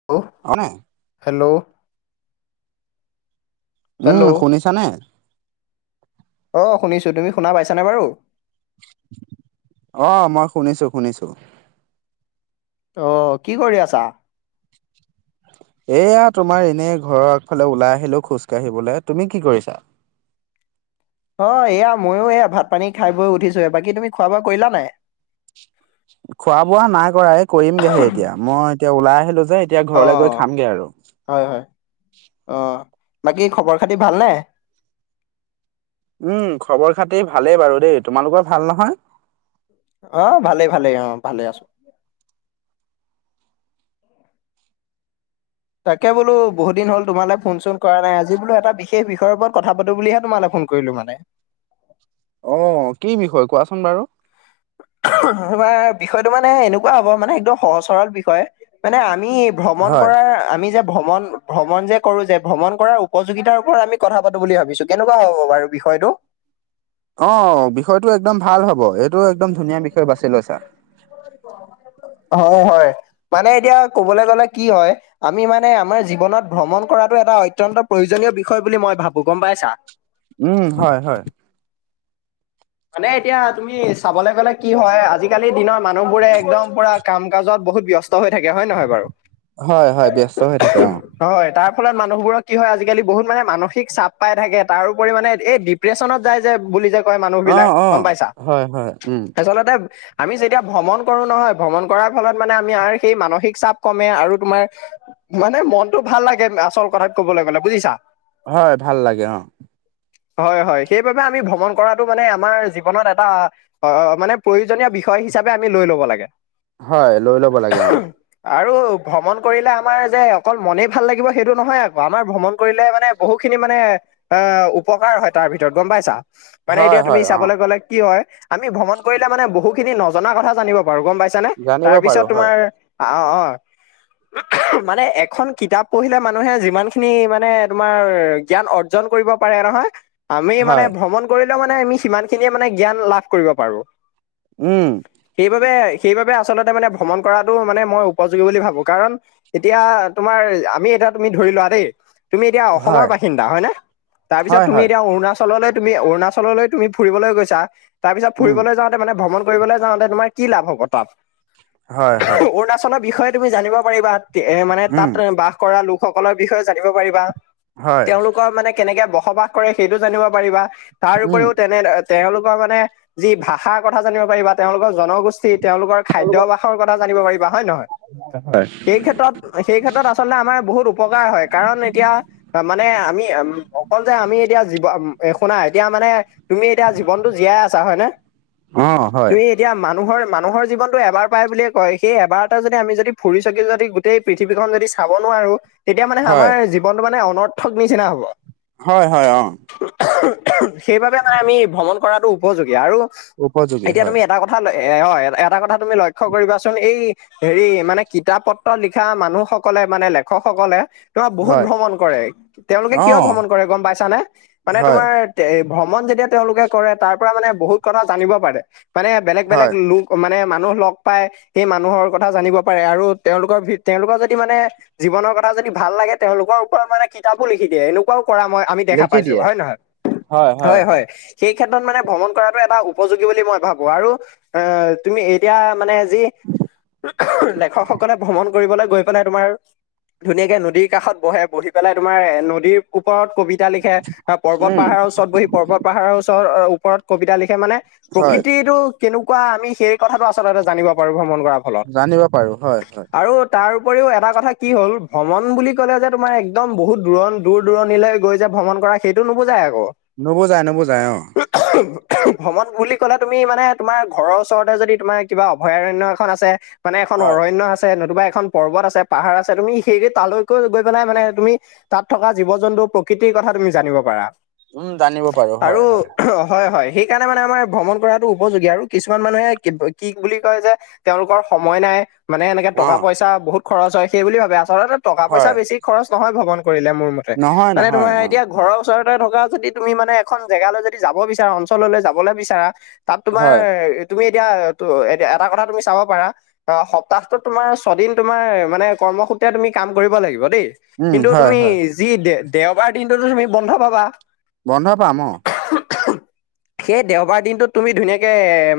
[unintelligible] হয় নে? Hello? Hello উম, শুনিছানে? অ' শুনিছো, তুমি শুনা পাইছানে বাৰু? অ' মই শুনিছো শুনিছো। অ' কি কৰি আছা? এয়া তোমাৰ এনেই ঘৰৰ আগফালে ওলাই আহিলো খোজকাাঢ়িবলৈ। তুমি কি কৰিছা? অ' এয়া ময়ো এয়া ভাত পানী খাই বৈ উঠিছোহে, বাকী তুমি খোৱা বোৱা কৰিলা নাই? খোৱা বোৱা নাই কৰা এই কৰিমগে হে এতিয়া মই এতিয়া ওলাই আহিলো যে। এতিয়া অ ঘৰলৈ গৈ খামগে আৰু। হয়, হয় অ' বাকী খবৰ খাতি ভালনে? উম, খবৰ খাতি ভালেই বাৰু দেই, তোমালোকৰ ভাল নহয়। অ' ভালে ভালে অ' ভালে আছো। তাকে বোলো বহু দিন হ'ল তোমালৈ ফোন চোন কৰা নাই আজি বোলো এটা বিশেষ বিষয়ৰ ওপৰত কথা পাতো বুলিহে তোমালৈ ফোন কৰিলো মানে। অ' কি বিষয় কোৱাচোন বাৰু? তোমাৰ বিষয়টো মানে এনেকুৱা হ'ব মানে একদম সহজ সৰল বিষয়, মানে আমি ভ্ৰমণ হয় কৰাৰ আমি যে ভ্ৰমণ ভ্ৰমণ যে কৰো যে ভ্ৰমণ কৰাৰ উপযোগিতাৰ ওপৰত আমি কথা পাতো বুলি ভাবিছো কেনেকুৱা হ'ব বাৰু বিষয়টো? অ' বিষয়টো একদম ভাল হ'ব, এইটো একদম ধুনীয়া বিষয় বাচি লৈছা। হয়, হয় মানে এতিয়া কবলৈ গ'লে কি হয় আমি মানে আমাৰ জীৱনত ভ্ৰমণ কৰাটো এটা অত্যন্ত প্ৰয়োজনীয় বিষয় বুলি মই ভাবো, গ'ম পাইছা? উম, হয়, হয়। মানে এতিয়া তুমি চাবলৈ গ'লে কি হয়, আজিকালিৰ দিনৰ মানুহ বোৰে একদম পুৰা কাম কাজত বহুত ব্যস্ত হৈ থাকে হয় নহয় বাৰু? হয় হয় ব্যস্ত হৈ থাকে অ হয়, তাৰ ফলত মানুহবোৰৰ কি হয় আজিকালি বহুত মানে মানসিক চাপ পাই থাকে। তাৰোপৰি মানে এই প্ৰেচনত যায় যে বুলি যে কয় মানুহ অ বিলাক অ গ'ম পাইছা? হয় হয় উম আচলতে আমি যেতিয়া ভ্ৰমণ কৰো নহয় ভ্ৰমণ কৰাৰ ফলত মানে আমি সেই মানসিক চাপ ক'মে, আৰু তোমাৰ মানে মনটো ভাল লাগে আচল কথাত কবলৈ গ'লে বুজিছা? হয়, ভাল লাগে অ'। হয়, হয় সেইবাবে আমি ভ্ৰমণ কৰা টো মানে আমাৰ জীৱনত এটা অ' মানে প্ৰয়োজনীয় বিষয় হিচাপে আমি লৈ ল'ব লাগে। হয়, লৈ ল'ব লাগে অঁ। আৰু ভ্ৰমণ কৰিলে আমাৰ যে অকল মনেই ভাল লাগিব সেইটো নহয় আকৌ আমাৰ ভ্ৰমণ কৰিলে মানে বহু খিনি মানে এ উপকাৰ হয় তাৰ ভিতৰত গ'ম পাইছা? মানে হয় এতিয়া তুমি হয় অ চাবলৈ গ'লে কি হয়, আমি ভ্ৰমণ কৰিলে মানে বহু খিনি নজনা কথা জানিব পাৰো গ'ম পাইছ ছানে? জানিব তাৰপিছত পাৰো হয় তোমাৰ অ' অ' মানে এখন কিতাপ পঢ়িলে মানুহে যিমানখিনি মানে তোমাৰ জ্ঞান অৰ অৰ্জন কৰিব পাৰে নহয় আমি মানে হয় ভ্ৰমণ কৰিলেও মানে আমি সিমানখিনিয়ে মানে জ্ঞান লাভ কৰিব পাৰো। উম। সেইবাবে সেইবাবে আচলতে মানে ভ্ৰমণ কৰাটো মানে মই উপযোগী বুলি ভাবো। কাৰণ এতিয়া তোমাৰ আমি এতিয়া তুমি ধৰি লোৱা দেই তুমি এতিয়া অসমৰ হয় বাসিন্দা হয় নে? তাৰপিছত হয় তুমি হয় এতিয়া অৰুণাচললৈ তুমি অৰুণাললৈ তুমি ফুৰিবলৈ গৈছা, তাৰ পিছত উম ফুৰিবলৈ যাওঁ মানে ভ্ৰমণ কৰিবলৈ যাওঁতে তোমাৰ কি লাভ হ'ব তাত? হয় হয় অৰুণাচলৰ বিষয় তুমি জানিব পাৰিবা এ মানে উম তাত বাস কৰা লোকসকলৰ বিষয়েও জানিব পাৰিবা। হয় তেওঁলোকৰ মানে কেনেকে বসবাস কৰে সেইটো জানিব পাৰিবা, তাৰ উম উপৰিও তেনে তেওঁলোকৰ মানে যি ভাষাৰ কথা জানিব পাৰিব, বা তেওঁলোকৰ জনগোষ্ঠী, তেওঁলোকৰ হয় খাদ্যভাসৰ কথা জানিব পাৰিবা হয় নে নহয়? সেই ক্ষেত্ৰত সেই ক্ষেত্ৰত আচলতে আমাৰ বহুত উপকাৰ হয়। কাৰণ এতিয়া মানে আমি অকল যে আমি এতিয়া জীৱ শুনাই এতিয়া মানে তুমি এতিয়া জীৱনতটো জীয়াই আছা হয় নে? অ হয় তুমি এতিয়া মানুহৰ মানুহৰ জীৱনটো এবাৰ পায় বুলিয় কয়, সেই এবাৰটে যদি আমি যদি ফুৰি চকি যদি গোটেই পৃথিৱীখন যদি চাব নোৱাৰো, তেতিয়া মানে হয় আমাৰ জীৱনটো মানে অনৰ্থক নিচিনা হ'ব। হয়, হয়। অ' সেইবাবে মানে আমি ভ্ৰমণ কৰাটো উপযোগী। আৰু উপযোগী এতিয়া হয় তুমি এটা কথা থা এ হয় এটা কথা তুমি লক্ষ্য কৰিবাচোন এই হেৰি মানে কিতাপ পত্ৰ লিখা মানুহসকলে মানে লেখকসকলে তোমাৰ বহুত হয় ভ্ৰমণ কৰে তেওঁলোকে, অ কিয় ভ্ৰমণ কৰে গ'ম পাইছানে? মানে হয় তোমাৰ এ ভ্ৰমণ যেতিয়া তেওঁলোকে কৰে তাৰ পৰা মানে বহুত কথা জানিব পাৰে, মানে বেলেগ বেলেগ হয় লোক মানে মানুহ লগ পাই সেই মানুহৰ কথা জানিব পাৰে, আৰু তেওঁলোকৰ তেওঁলোকৰ যদি মানে জীৱনৰ কথা যদি ভাল লাগে তেওঁলোকৰ ওপৰত মানে কিতাপো লিখি দিয়ে। এনেকুৱাও কৰা মই আমি দেখা লিখি পাইছো। দিয়ে হয় নহয়? হয়, হয় সেই ক্ষেত্ৰত মানে ভ্ৰমণ কৰাটো এটা উপযোগী বুলি মই ভাবো। আৰু আহ তুমি এতিয়া মানে যি লেখকসকলে ভ্ৰমণ কৰিবলৈ গৈ পেলাই তোমাৰ ধুনীয়াকে নদীৰ কাষত বহে, বহি পেলাই তোমাৰ এ নদীৰ ওপৰত কবি বিতা লিখে, বা পৰ্বত উম পাহাৰৰ ওচৰত বহি পৰ্বত পাহাৰৰ ওচৰতৰ ওপৰত কবিতা লিখে, মানে হয় প্ৰকৃতিটো কেনেকুৱা আমি সেই কথাটো আচলতে জানিব পাৰো ভ্ৰমণ কৰা ফলত। জানিব পাৰো হয় হয় আৰু তাৰ উপৰিও এটা কথা কি হ'ল, ভ্ৰমণ বুলি ক'লে যে তোমাৰ একদম বহুত দৰণ দূৰ দূৰণিলৈ গৈ যে ভ্ৰমণ কৰা সেইটো নুবুজাই আকৌ। নুবুজায়, নুবুজায় অঁ। ভ্ৰমণ বুলি ক'লে তুমি মানে তোমাৰ ঘৰৰ ওচৰতে যদি তোমাৰ কিবা অভয়াৰণ্য এখন আছে মানে এখন হয় অৰণ্য আছে, নতুবা এখন পৰ্বত আছে, পাহাৰ আছে তুমি সেই তালৈকে গৈ পেলাই মানে তুমি তাত থকা জীৱ জন্তু প্ৰকৃতিৰ কথা তুমি জানিব পাৰা। উম জানিব পাৰো হয় আৰু হয় হয়, হয়। সেই সেইকাৰণে মানে আমাৰ ভ্ৰমণ কৰাতটো উপযোগী, আৰু কিছুমান মানুহে কি বুলি কয় যে তেওঁলোকৰ সময় নাই মানে এনেকে অ টকা পইচা বহুত খৰচ হয় সেইবুলি ভাবে, আচলতে টকা পইচা হয় বেছি খৰচ নহয় ভ্ৰমণ কৰিলে, মোৰ মতে নহয় মানে নহয় তোমাৰ অ এতিয়া ঘৰৰ ওচৰতে থকা যদি তুমি মানে এখন জেগালৈ যদি যাব বিচাৰা অঞ্চললৈ যাবলৈ বিচাৰা তাত তোমাৰ হয় তুমি এতিয়া ত এতিয়া এটা কথা তুমি চাব পাৰা অ' সপ্তাহটোত তোমাৰ ছদিন তোমাৰ মানে কৰ্মসূত্ৰে তুমি কাম কৰিব লাগিব দেই উম কিন্তু হয় তুমি হয় যি দে দেওবাৰ দিনটো তুমি বন্ধ পাবা। বন্ধ পাম অ'। [inaudible] সেই দেওবাৰ দিনটোত তুমি ধুনীয়াকে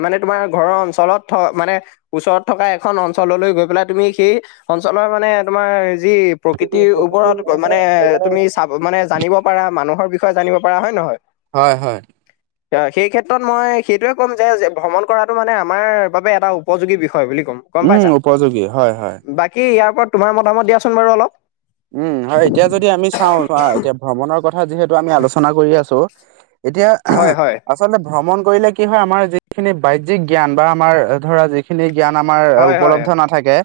মানে তোমাৰ ঘৰৰ অঞ্চলত থ মানে ওচৰত থকা এখন অঞ্চললৈ গৈ পেলাই তুমি সেই অঞ্চলৰ মানে তোমাৰ যি প্ৰকৃতিৰ ওপৰত মানে তুমি পা মানে জানিব পাৰা মানুহৰ বিষয়ে জানিব পাৰা হয় নে নহয়? হয়, হয়। [inaudible] সেই ক্ষেত্ৰত মই সেইটোৱে ক'ম যে ভ্ৰমণ কৰাটো মানে আমাৰ বাবে এটা উপযোগী বিষয় বুলি ক'ম। গ'ম উম, পাইছা? উপযোগী হয়, হয়। বাকী ইয়াৰ ওপৰত তোমাৰ মতামত দিয়াচোন বাৰু অলপ? উম, হয় এতিয়া যদি আমি চাওঁ চ এতিয়া ভ্ৰমণৰ কথা যিহেতু আমি আলোচনা কৰি আছো এতিয়া হয় হয় আচলতে ভ্ৰমণ কৰিলে কি হয় আমাৰ যিখিনি বাহ্যিক জ্ঞান বা আমাৰ ধৰা যি যিখিনি জ্ঞান আমাৰ হয় হয় উপলব্ধ নাথাকে,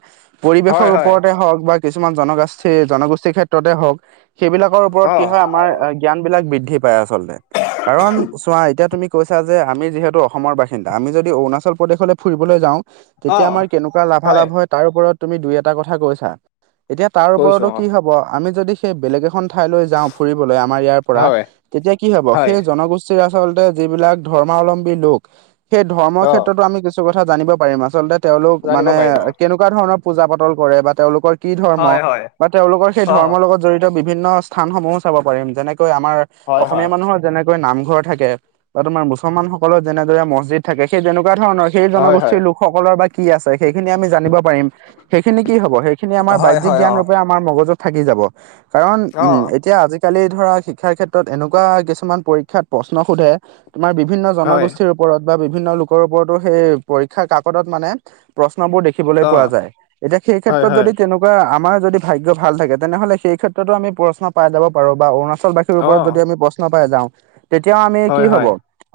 পৰিৱেশৰ হয় হয় ওপৰতে হওক বা কিছুমান জনগোষ্ঠী -ষ্ঠীৰ জনগোষ্ঠীৰ ক্ষেত্ৰতে হওঁক সেইবিলাকৰ ওপৰত অ কি হয়, আমাৰ জ্ঞানবিলাক বৃদ্ধি পায় আচলতে। কাৰণ চোৱা এতিয়া তুমি কৈছা যে আমি যিহেতু অসমৰ বাসিন্দা। আমি যদি অৰুণাচল প্ৰদেশলৈ ফুৰিবলৈ যাওঁ অ তেতিয়া আমাৰ কেনেকুৱা লাভালাভ হয়, তাৰ ওপৰত তুমি দুই এটা কথা কৈছা। এতিয়া তাৰ কৈছো ওপৰতো অ কি হ'ব আমি যদি সেই বেলেগ এখন ঠাইলৈ যাওঁ। ফুৰিবলৈ। আমাৰ ইয়াৰ পৰা। হয় তেতিয়া কি হ'ব হয় সেই জনগোষ্ঠী আচলতে যিবিলাক ধৰ্মাৱলম্বী লোক, সেই ধৰ্মৰ অ ক্ষেত্ৰতো আমি কিছু কথা জানিব পাৰিম। আচলতে তেওঁলোক জানিব মানে পাৰিম অ কেনেকুৱা ধৰণৰ পূজা-পাতল কৰে বা তেওঁলোকৰ কি ধৰ্ম হয়। হয়। বা তেওঁলোকৰ সেই অ ধৰ্মৰ লগত জড়িত, বিভিন্ন স্থানসমূহো চাব পাৰিম। যেনেকৈ আমাৰ হয় হয় অসমীয়া মানুহৰ যেনে - কৈ নামঘৰ থাকে, বা তোমাৰ মুছলমানসকলৰ যেনেদৰে মছজিদ থাকে। সেই তেনেকুৱা ধৰণৰ সেই হয় জনগোষ্ঠীৰ লোকসকলৰ বা কি আছে, সেইখিনি আমি জানিব পাৰিম। সেইখিনি কি হ'ব। সেইখিনি আমাৰ হয় হয় বাহ্যিক হয় অ জ্ঞান ৰূপে আমাৰ মগজুত থাকি যাব। কাৰণ অ উম। এতিয়া আজি আজিকালি ধৰা শিক্ষাৰ ক্ষেত্ৰত এনেকুৱা কিছুমান পৰীক্ষাত প্ৰশ্ন সোধে, তোমাৰ বিভিন্ন হয় জনগোষ্ঠীৰ ওপৰত বা বিভিন্নলোকৰ ওপৰতো সেই পৰীক্ষা কাকতত মানে প্ৰশ্নবোৰ দেখিবলৈ অ পোৱা যায়। এতিয়া হয় সেইক্ষেত্ৰত হয় যদি তেনেকুৱা আমাৰ যদি ভাগ্য ভাল থাকে, তেনেহ'লে সেই ক্ষেত্ৰতো আমি প্ৰশ্ন পাই যাব পাৰো। বা অৰুণাচল অৰুনাচলবাসীৰ অ ওপৰত যদি আমি প্ৰশ্ন পাই যাওঁ, তেতিয়াও আমি হয় কি হব হয়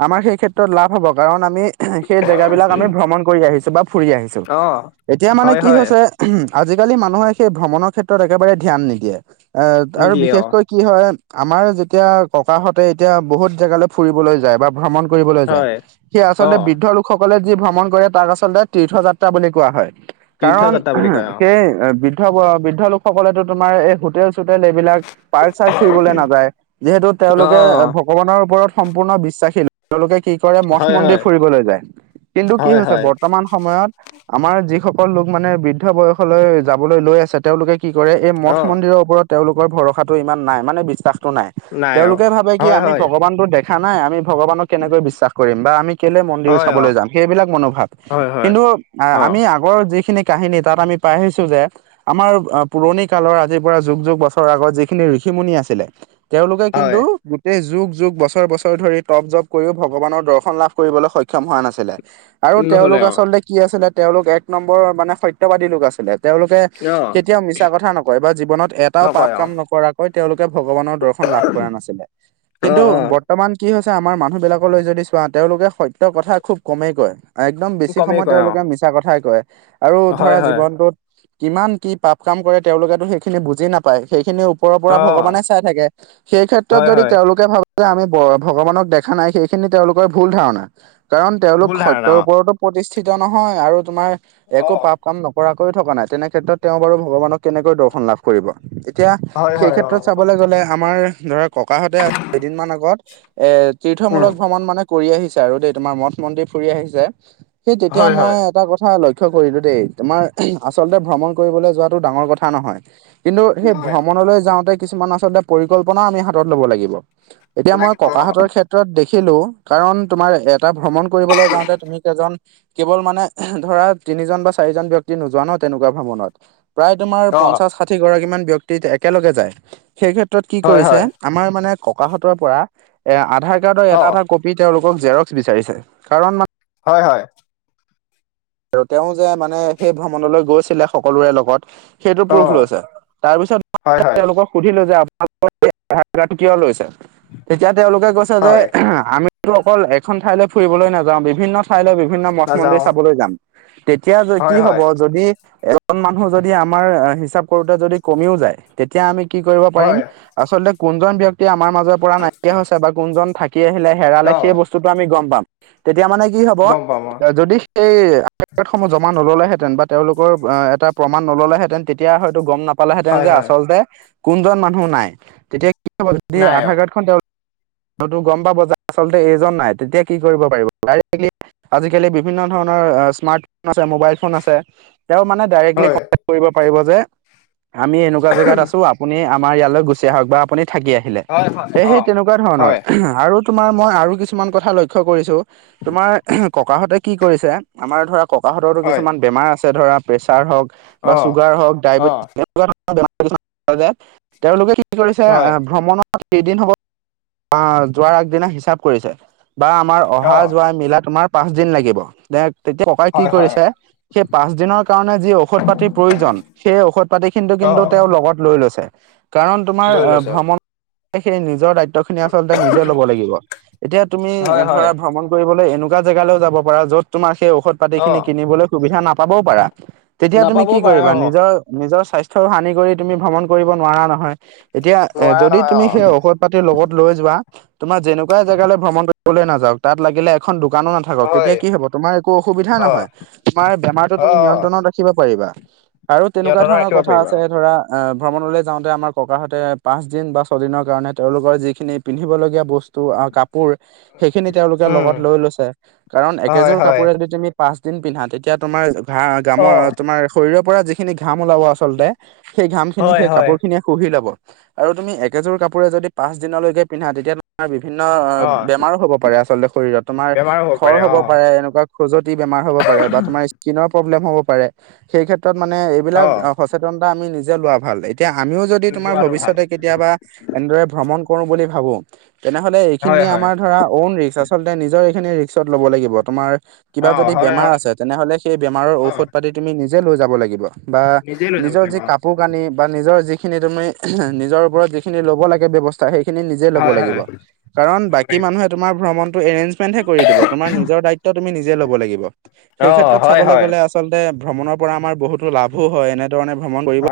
আমাৰ সেই ক্ষেত্ৰত লাভ হব। কাৰণ আমি সেই জেগাবিলাক আমি ভ্ৰমণ কৰি আহিছো। বা ফুৰি আহিছো। অ এতিয়া মানে হয় কি হয় হৈছে আজিকালি মানুহে সেই ভ্ৰমণৰ ক্ষেত্ৰত একেবাৰে ধ্যান নিদিয়ে। এ আৰু নিদিয়ে অ বিশেষকৈ কি হয়, আমাৰ যেতিয়া ককাহঁতে এতিয়া বহুত জেগালৈ ফুৰিবলৈ যায়। বা ভ্ৰমণ কৰিবলৈ যায়, হয় সেই অ আচলতে বৃদ্ধলোক লোকসকলে যি ভ্ৰমণ কৰে, তাক আচলতে তীৰ্থযাত্ৰা বুলি কোৱা হয়। তীৰ্থ কাৰণ যাত্ৰা বুলি কয় অ সেই বৃদ্ধ- বৃদ্ধলোক সকলেতো তোমাৰ এই হোটেল-চোটেল এইবিলাক পাৰ্ক- চাৰ্ক ফুৰিবলৈ নাযায়। যিহেতু অ তেওঁলোকে ভগৱানৰ ওপৰত সম্পূৰ্ণ বিশ্বাসী [unintelligible] তেওঁলোকে কি কৰে, হয় হয় মঠ-মন্দিৰ ফুৰিবলৈ যায়। কিন্তু কি হয় হৈছে হয় বৰ্তমান সময়ত আমাৰ যিসকল লোক মানে বৃদ্ধ বয়সলৈ যাবলৈ লৈ আছে তেওঁলোকে কি কৰে, এই অ মঠ-মন্দিৰৰ ওপৰত তেওঁলোকৰ ভৰসাটো ইমান নাই। মানে বিশ্বাসটো নাই। অ তেওঁলোকে ভাবে কি হয় আমি হয় ভগৱানতো দেখা নাই, আমি ভগৱানক কেনেকৈ বিশ্বাস কৰিম। বা আমি কেলে মন্দিৰ হয় অ চাবলৈ যাম। সেইবিলাক মনোভাৱ হয় হয় কিন্তু অ আমি আগৰ যিখিনি কাহিনী তাত আমি পাই আহিছো যে- আমাৰ পুৰণিকালৰ আজিৰ পৰা যুগ -যুগ বছৰৰ আগত যিখিনি ঋষিমুনি আছিলে, তেওঁলোকে হয় কিন্তু এই যুগ- যুগ, বছৰ -বছৰ ধৰি তপ -জপ কৰিও ভগৱানৰ দৰ্শন লাভ কৰিবলৈ সক্ষম হোৱা নাছিলে। আৰু নহ'লে তেওঁলোক অ আচলতে কি আছিলে, তেওঁলোক এক নম্বৰ মানে সত্যবাদী লোক আছিলে। তেওঁলোকে অ কেতিয়াও মিছা কথা নকয় বা জীৱনত এটাও পাপ নকয় অ কাম নকৰাক কয়, তেওঁলোকে ভগৱানৰ দৰ্শন লাভ কৰা নাছিলে অ কিন্তু বৰ্তমান কি হৈছে আমাৰ মানুহবিলাকলৈ যদি চোৱা, তেওঁলোকে সত্যৰ কথা খুব কমেই কয়। একদম অ বেছি কমেই সময় কয় অ তেওঁলোকে মিছা কথাই কয়। আৰু হয় ধৰা হয় জীৱনটোত কিমান কি পাপ কাম কৰে, তেওঁলোকেতো সেইখিনি বুজি নাপায়। সেইখিনি ওপৰৰ অ পৰা ভগৱানে চাই থাকে। সেই ক্ষেত্ৰত হয় যদি হয় তেওঁলোকে ভাবে যে আমি ভগৱানক দেখা নাই। সেইখিনি তেওঁলোকৰ ধাৰণা, কাৰণ তেওঁলোক ভুল ধাৰণা সত্যৰ অ ওপৰতো প্ৰতিষ্ঠিত নহয়। আৰু তোমাৰ অ একো পাপ কাম নকৰাকৈ থকা নাই। তেনে ক্ষেত্ৰত তেওঁ বাৰু ভগৱানক কেনেকৈ দৰ্শন লাভ কৰিব। এতিয়া হয় হয় অ সেইক্ষেত্ৰত চাবলৈ গ'লে আমাৰ ধৰক ককাহঁতে কেইদিনমান আগত এ উম তীৰ্থমূলক ভ্ৰমণ মানে কৰি আহিছে। আৰু দেই তোমাৰ মঠ- মন্দিৰ ফুৰি আহিছে, সেই তেতিয়া হয় মই হয়। এটা কথা লক্ষ লক্ষ্য কৰিলো দেই। তোমাৰ আচলতে ভ্ৰমণ কৰিবলৈ যোৱাটো ডাঙৰ কথা নহয়। কিন্তু সেই নহয় ভ্ৰমণলৈ যাওঁতে কিছুমান আচলতে পৰিকল্পনাও আমি হাতত লব লাগিব। এতিয়া মই লাগিব ককাহঁতৰ ক্ষেত্ৰত দেখিলো কাৰণ, তোমাৰ এটা ভ্ৰমণ কৰিবলৈ যাওঁতে তুমি এজন কেৱল মানে ধৰা, তিনিজন বা চাৰিজন ব্যক্তি নোযোৱা ন তেনেকুৱা ভ্ৰমণত। প্ৰায় তোমাৰ অ পঞ্চাছ, ষাঠিগৰাকীমান ব্যক্তি একেলগে যায়। সেই ক্ষেত্ৰত কি হয় কৰিছে হয় আমাৰ মানে ককাহঁতৰ পৰা এ আধাৰ কাৰ্ডৰ অ এটা, এটা কপি তেওঁলোকক জেৰক্স বিচাৰিছে। কাৰণ হয়, হয়। আৰু তেওঁ যে, মানে সেই ভ্ৰমণলৈ গৈছিলে সকলোৰে লগত। সেইটো অ প্ৰুফ লৈছে। তাৰপিছত হয় হয় তেওঁলোকৰ সুধিলো যে আপোনালোকে আধাৰ কাৰ্ড কিয় লৈছে, তেতিয়া তেওঁলোকে কৈছে যে হয় আমি টো অকল এখন ঠাইলৈ ফুৰিবলৈ নাযাওঁ, বিভিন্ন ঠাইলৈ বিভিন্ন নাযাও মঠ-মন্দিৰ চাবলৈ যাম। তেতিয়া, যে কি হয় হ'ব হয় যদি, এজন মানুহ যদি আমাৰ হিচাপ কৰোঁতে, যদি কমিও যায়। তেতিয়া আমি কি কৰিব পাৰিম, হয় আচলতে কোনজন ব্যক্তি আমাৰ মাজৰ পৰা নাইকিয়া হৈছে বা কোনজন থাকি আহিলে হেৰালে অ সেই বস্তুটো আমি গম পাম। তেতিয়া মানে কি হ'ব গম পাম অ যদি সেই কাৰ্ড সমূহ জমা নললেহেতেন বা তেওঁলোকৰ এ প্ৰমাণ নললেহেঁতেন তেতিয়া হয়তো গম নাপ পালে হেতেন হয় যে হয় আচলতে কোনজন মানুহ নাই। তেতিয়া কি হ'ব যদি নাই অ আধাৰ কাৰ্ডখন তো গম পাব যে, আচলতে এইজন নাই তেতিয়া কি কৰিব পাৰিব, দিৰেক্টলী আজিকালি বিভিন্ন ধৰণৰ স্মাৰ্টফোন আছে, মোবাইল ফোন আছে। তেওঁ মানে ডাইৰেক্টলি হয় কণ্টেক্ট কৰিব পাৰিব যে আমি এনেকোৱা জেগাত আছোঁ, আপুনি আমাৰ ইয়ালৈ গুচি আহক বা আপুনি থাকি আহি হিলে, হয় হয় সেইয়েহে অ তেনেকুৱা ধৰণৰ, হয় আৰু তোমাৰ মই আৰু কিছুমান কথা লক্ষ্য কৰিছো তোমাৰ ককাহঁতে কি কৰিছে, আমাৰ ধৰা ককাহঁতৰো হয় কিছুমান বেমাৰ আছে ধৰা। প্ৰেছাৰ হওক, বা অ চুগাৰ হওক, অ [unintelligible] তেওঁলোকে কি কৰিছে হয় ভ্ৰমণত [unintelligible] কেইদিন হ'ব আহ যোৱাৰ আগদিনা হিচাপ কৰিছে। বা আমাৰ অ অহা-যোৱা মিলা তোমাৰ পাঁচ দিন লাগিব। দে তেতিয়া ককাই কি হয় হয় কৰিছে সেই পাঁচ দিনৰ কাৰণে, যি ঔষধ পাতিৰ প্ৰয়োজন সেই ঔষধ পাতিখিনিটো অ কিন্তু তেওঁ লগত লৈ লৈছে। কাৰণ তোমাৰ লৈ লৈছে অ ভ্ৰমণ সেই নিজৰ দায়িত্ব। ত' খিনি আচলতে নিজে ল'ব লাগিব, এতিয়া তুমি হয় হয় ধৰা ভ্ৰমণ কৰিবলৈ এনেকুৱা জেগালৈও যাব পাৰা, য'ত তোমাৰ সেই ঔষধ অ পাতিখিনি কিনিবলৈ সুবিধা নাপাবও পাৰা। তেতিয়া তুমি নাপাবও কি পাৰে কৰিবা অ নিজৰ নিজৰ স্বাস্থ্য হানি কৰি তুমি ভ্ৰমণ কৰিব নোৱাৰা নহয়। এতিয়া এ নোৱাৰা যদি নহয় অ তুমি সেই ঔষধ পাতি লগত লৈ যোৱা, তোমাৰ যেনেকুৱাই জেগালৈ ভ্ৰমণ কৰিবলৈ নাযাওক, তাত লাগিলে এখন দোকানো নাথাক থাকক হয় তেতিয়া কি হব, তোমাৰ একো অসুবিধা অ নহয় তোমাৰ বেমাৰো অ তুমি নিয়ন্ত্ৰণত ৰাখিব পাৰিবা। আৰু তেনেকুৱা নিয়ন্ত্ৰণে ধৰণৰ ৰাখিব কথা পাৰিবা আছে ধৰা। ভ্ৰমণলৈ যাওঁতে, আমাৰ ককাহঁতে পাঁচদিন বা ছদিনৰ কাৰণে তেওঁলোকৰ যিখিনি পিন্ধিবলগীয়া বস্তু টো আ কাপোৰ সেইখিনি, তেওঁলোকে উম লগত লৈ লৈছে। কাৰণ হয় একেযোৰ হয় কাপোৰে যদি তুমি পাঁচ দিন পিন্ধা, তেতিয়া তোমাৰ ঘামৰ অ তোমাৰ শৰীৰৰ পৰা যিখিনি ঘাম ওলাব আচলতে, সেই ঘাম খিনি হয় সেই হয়। কাপোৰ খিনি শুহি ল'ব। আৰু তুমি একেযোৰ কাপোৰে যদি পাচ দিনলৈকে পিন্ধা তেতিয়া তোমাৰ বিভিন্ন অ', বেমাৰো হ'ব পাৰে আচলতে, শৰীৰত তোমাৰ বেমাৰো খৰ পাৰে হ'ব। অ হয়, এনেকুৱা খজটি বেমাৰ হ'ব পাৰে বা তোমাৰ ইচকিনৰ প্ৰবলেম হ'ব পাৰে। সেই ক্ষেত্ৰত ক্ষেত্ৰত মানে অ এইবিলাক সচেতনতা আমি নিজে লোৱা ভাল। এতিয়া, আমিও যদি তোমাৰ লোৱাটো ভাল ভৱিষ্যতে কেতিয়াবা এনেদৰে ভ্ৰমণ কৰো বুলি ভাবো তেনেহ'লে হয় এইখিনিয়ে হয় আমাৰ ধৰা ঔন ৰিস্ক, আচলতে নিজৰ এইখিনি ৰিস্ক ল'ব লাগিব তোমাৰ। কিবা অ যদি হয় বেমাৰ হয় আছে, তেনেহ'লে সেই অ বা নিজে লৈ যাব নিজৰ লাগিব যি কাপ অ কাপোৰ-কানি বা নিজৰ যিখিনি তুমি নিজৰ ওপৰত যিখিনি ল'ব লাগে ব্যৱস্থা সেইখিনি নিজে ল'ব হয় লাগিব। হয় কাৰণ, বাকী মানুহে তোমাৰ ভ্ৰমণ এৰেঞ্জমেণ্ট হে কৰি দিব তোমাৰ নিজৰ দায়িত্ব তুমি নিজে লব লাগিব, সেই অ ক্ষেত্ৰত হয় চাবলৈ হয় গলে আচলতে ভ্ৰমণৰ পৰা আমাৰ বহুতো লাভো হয় এনেধৰণে ভ্ৰমণ কৰিব অ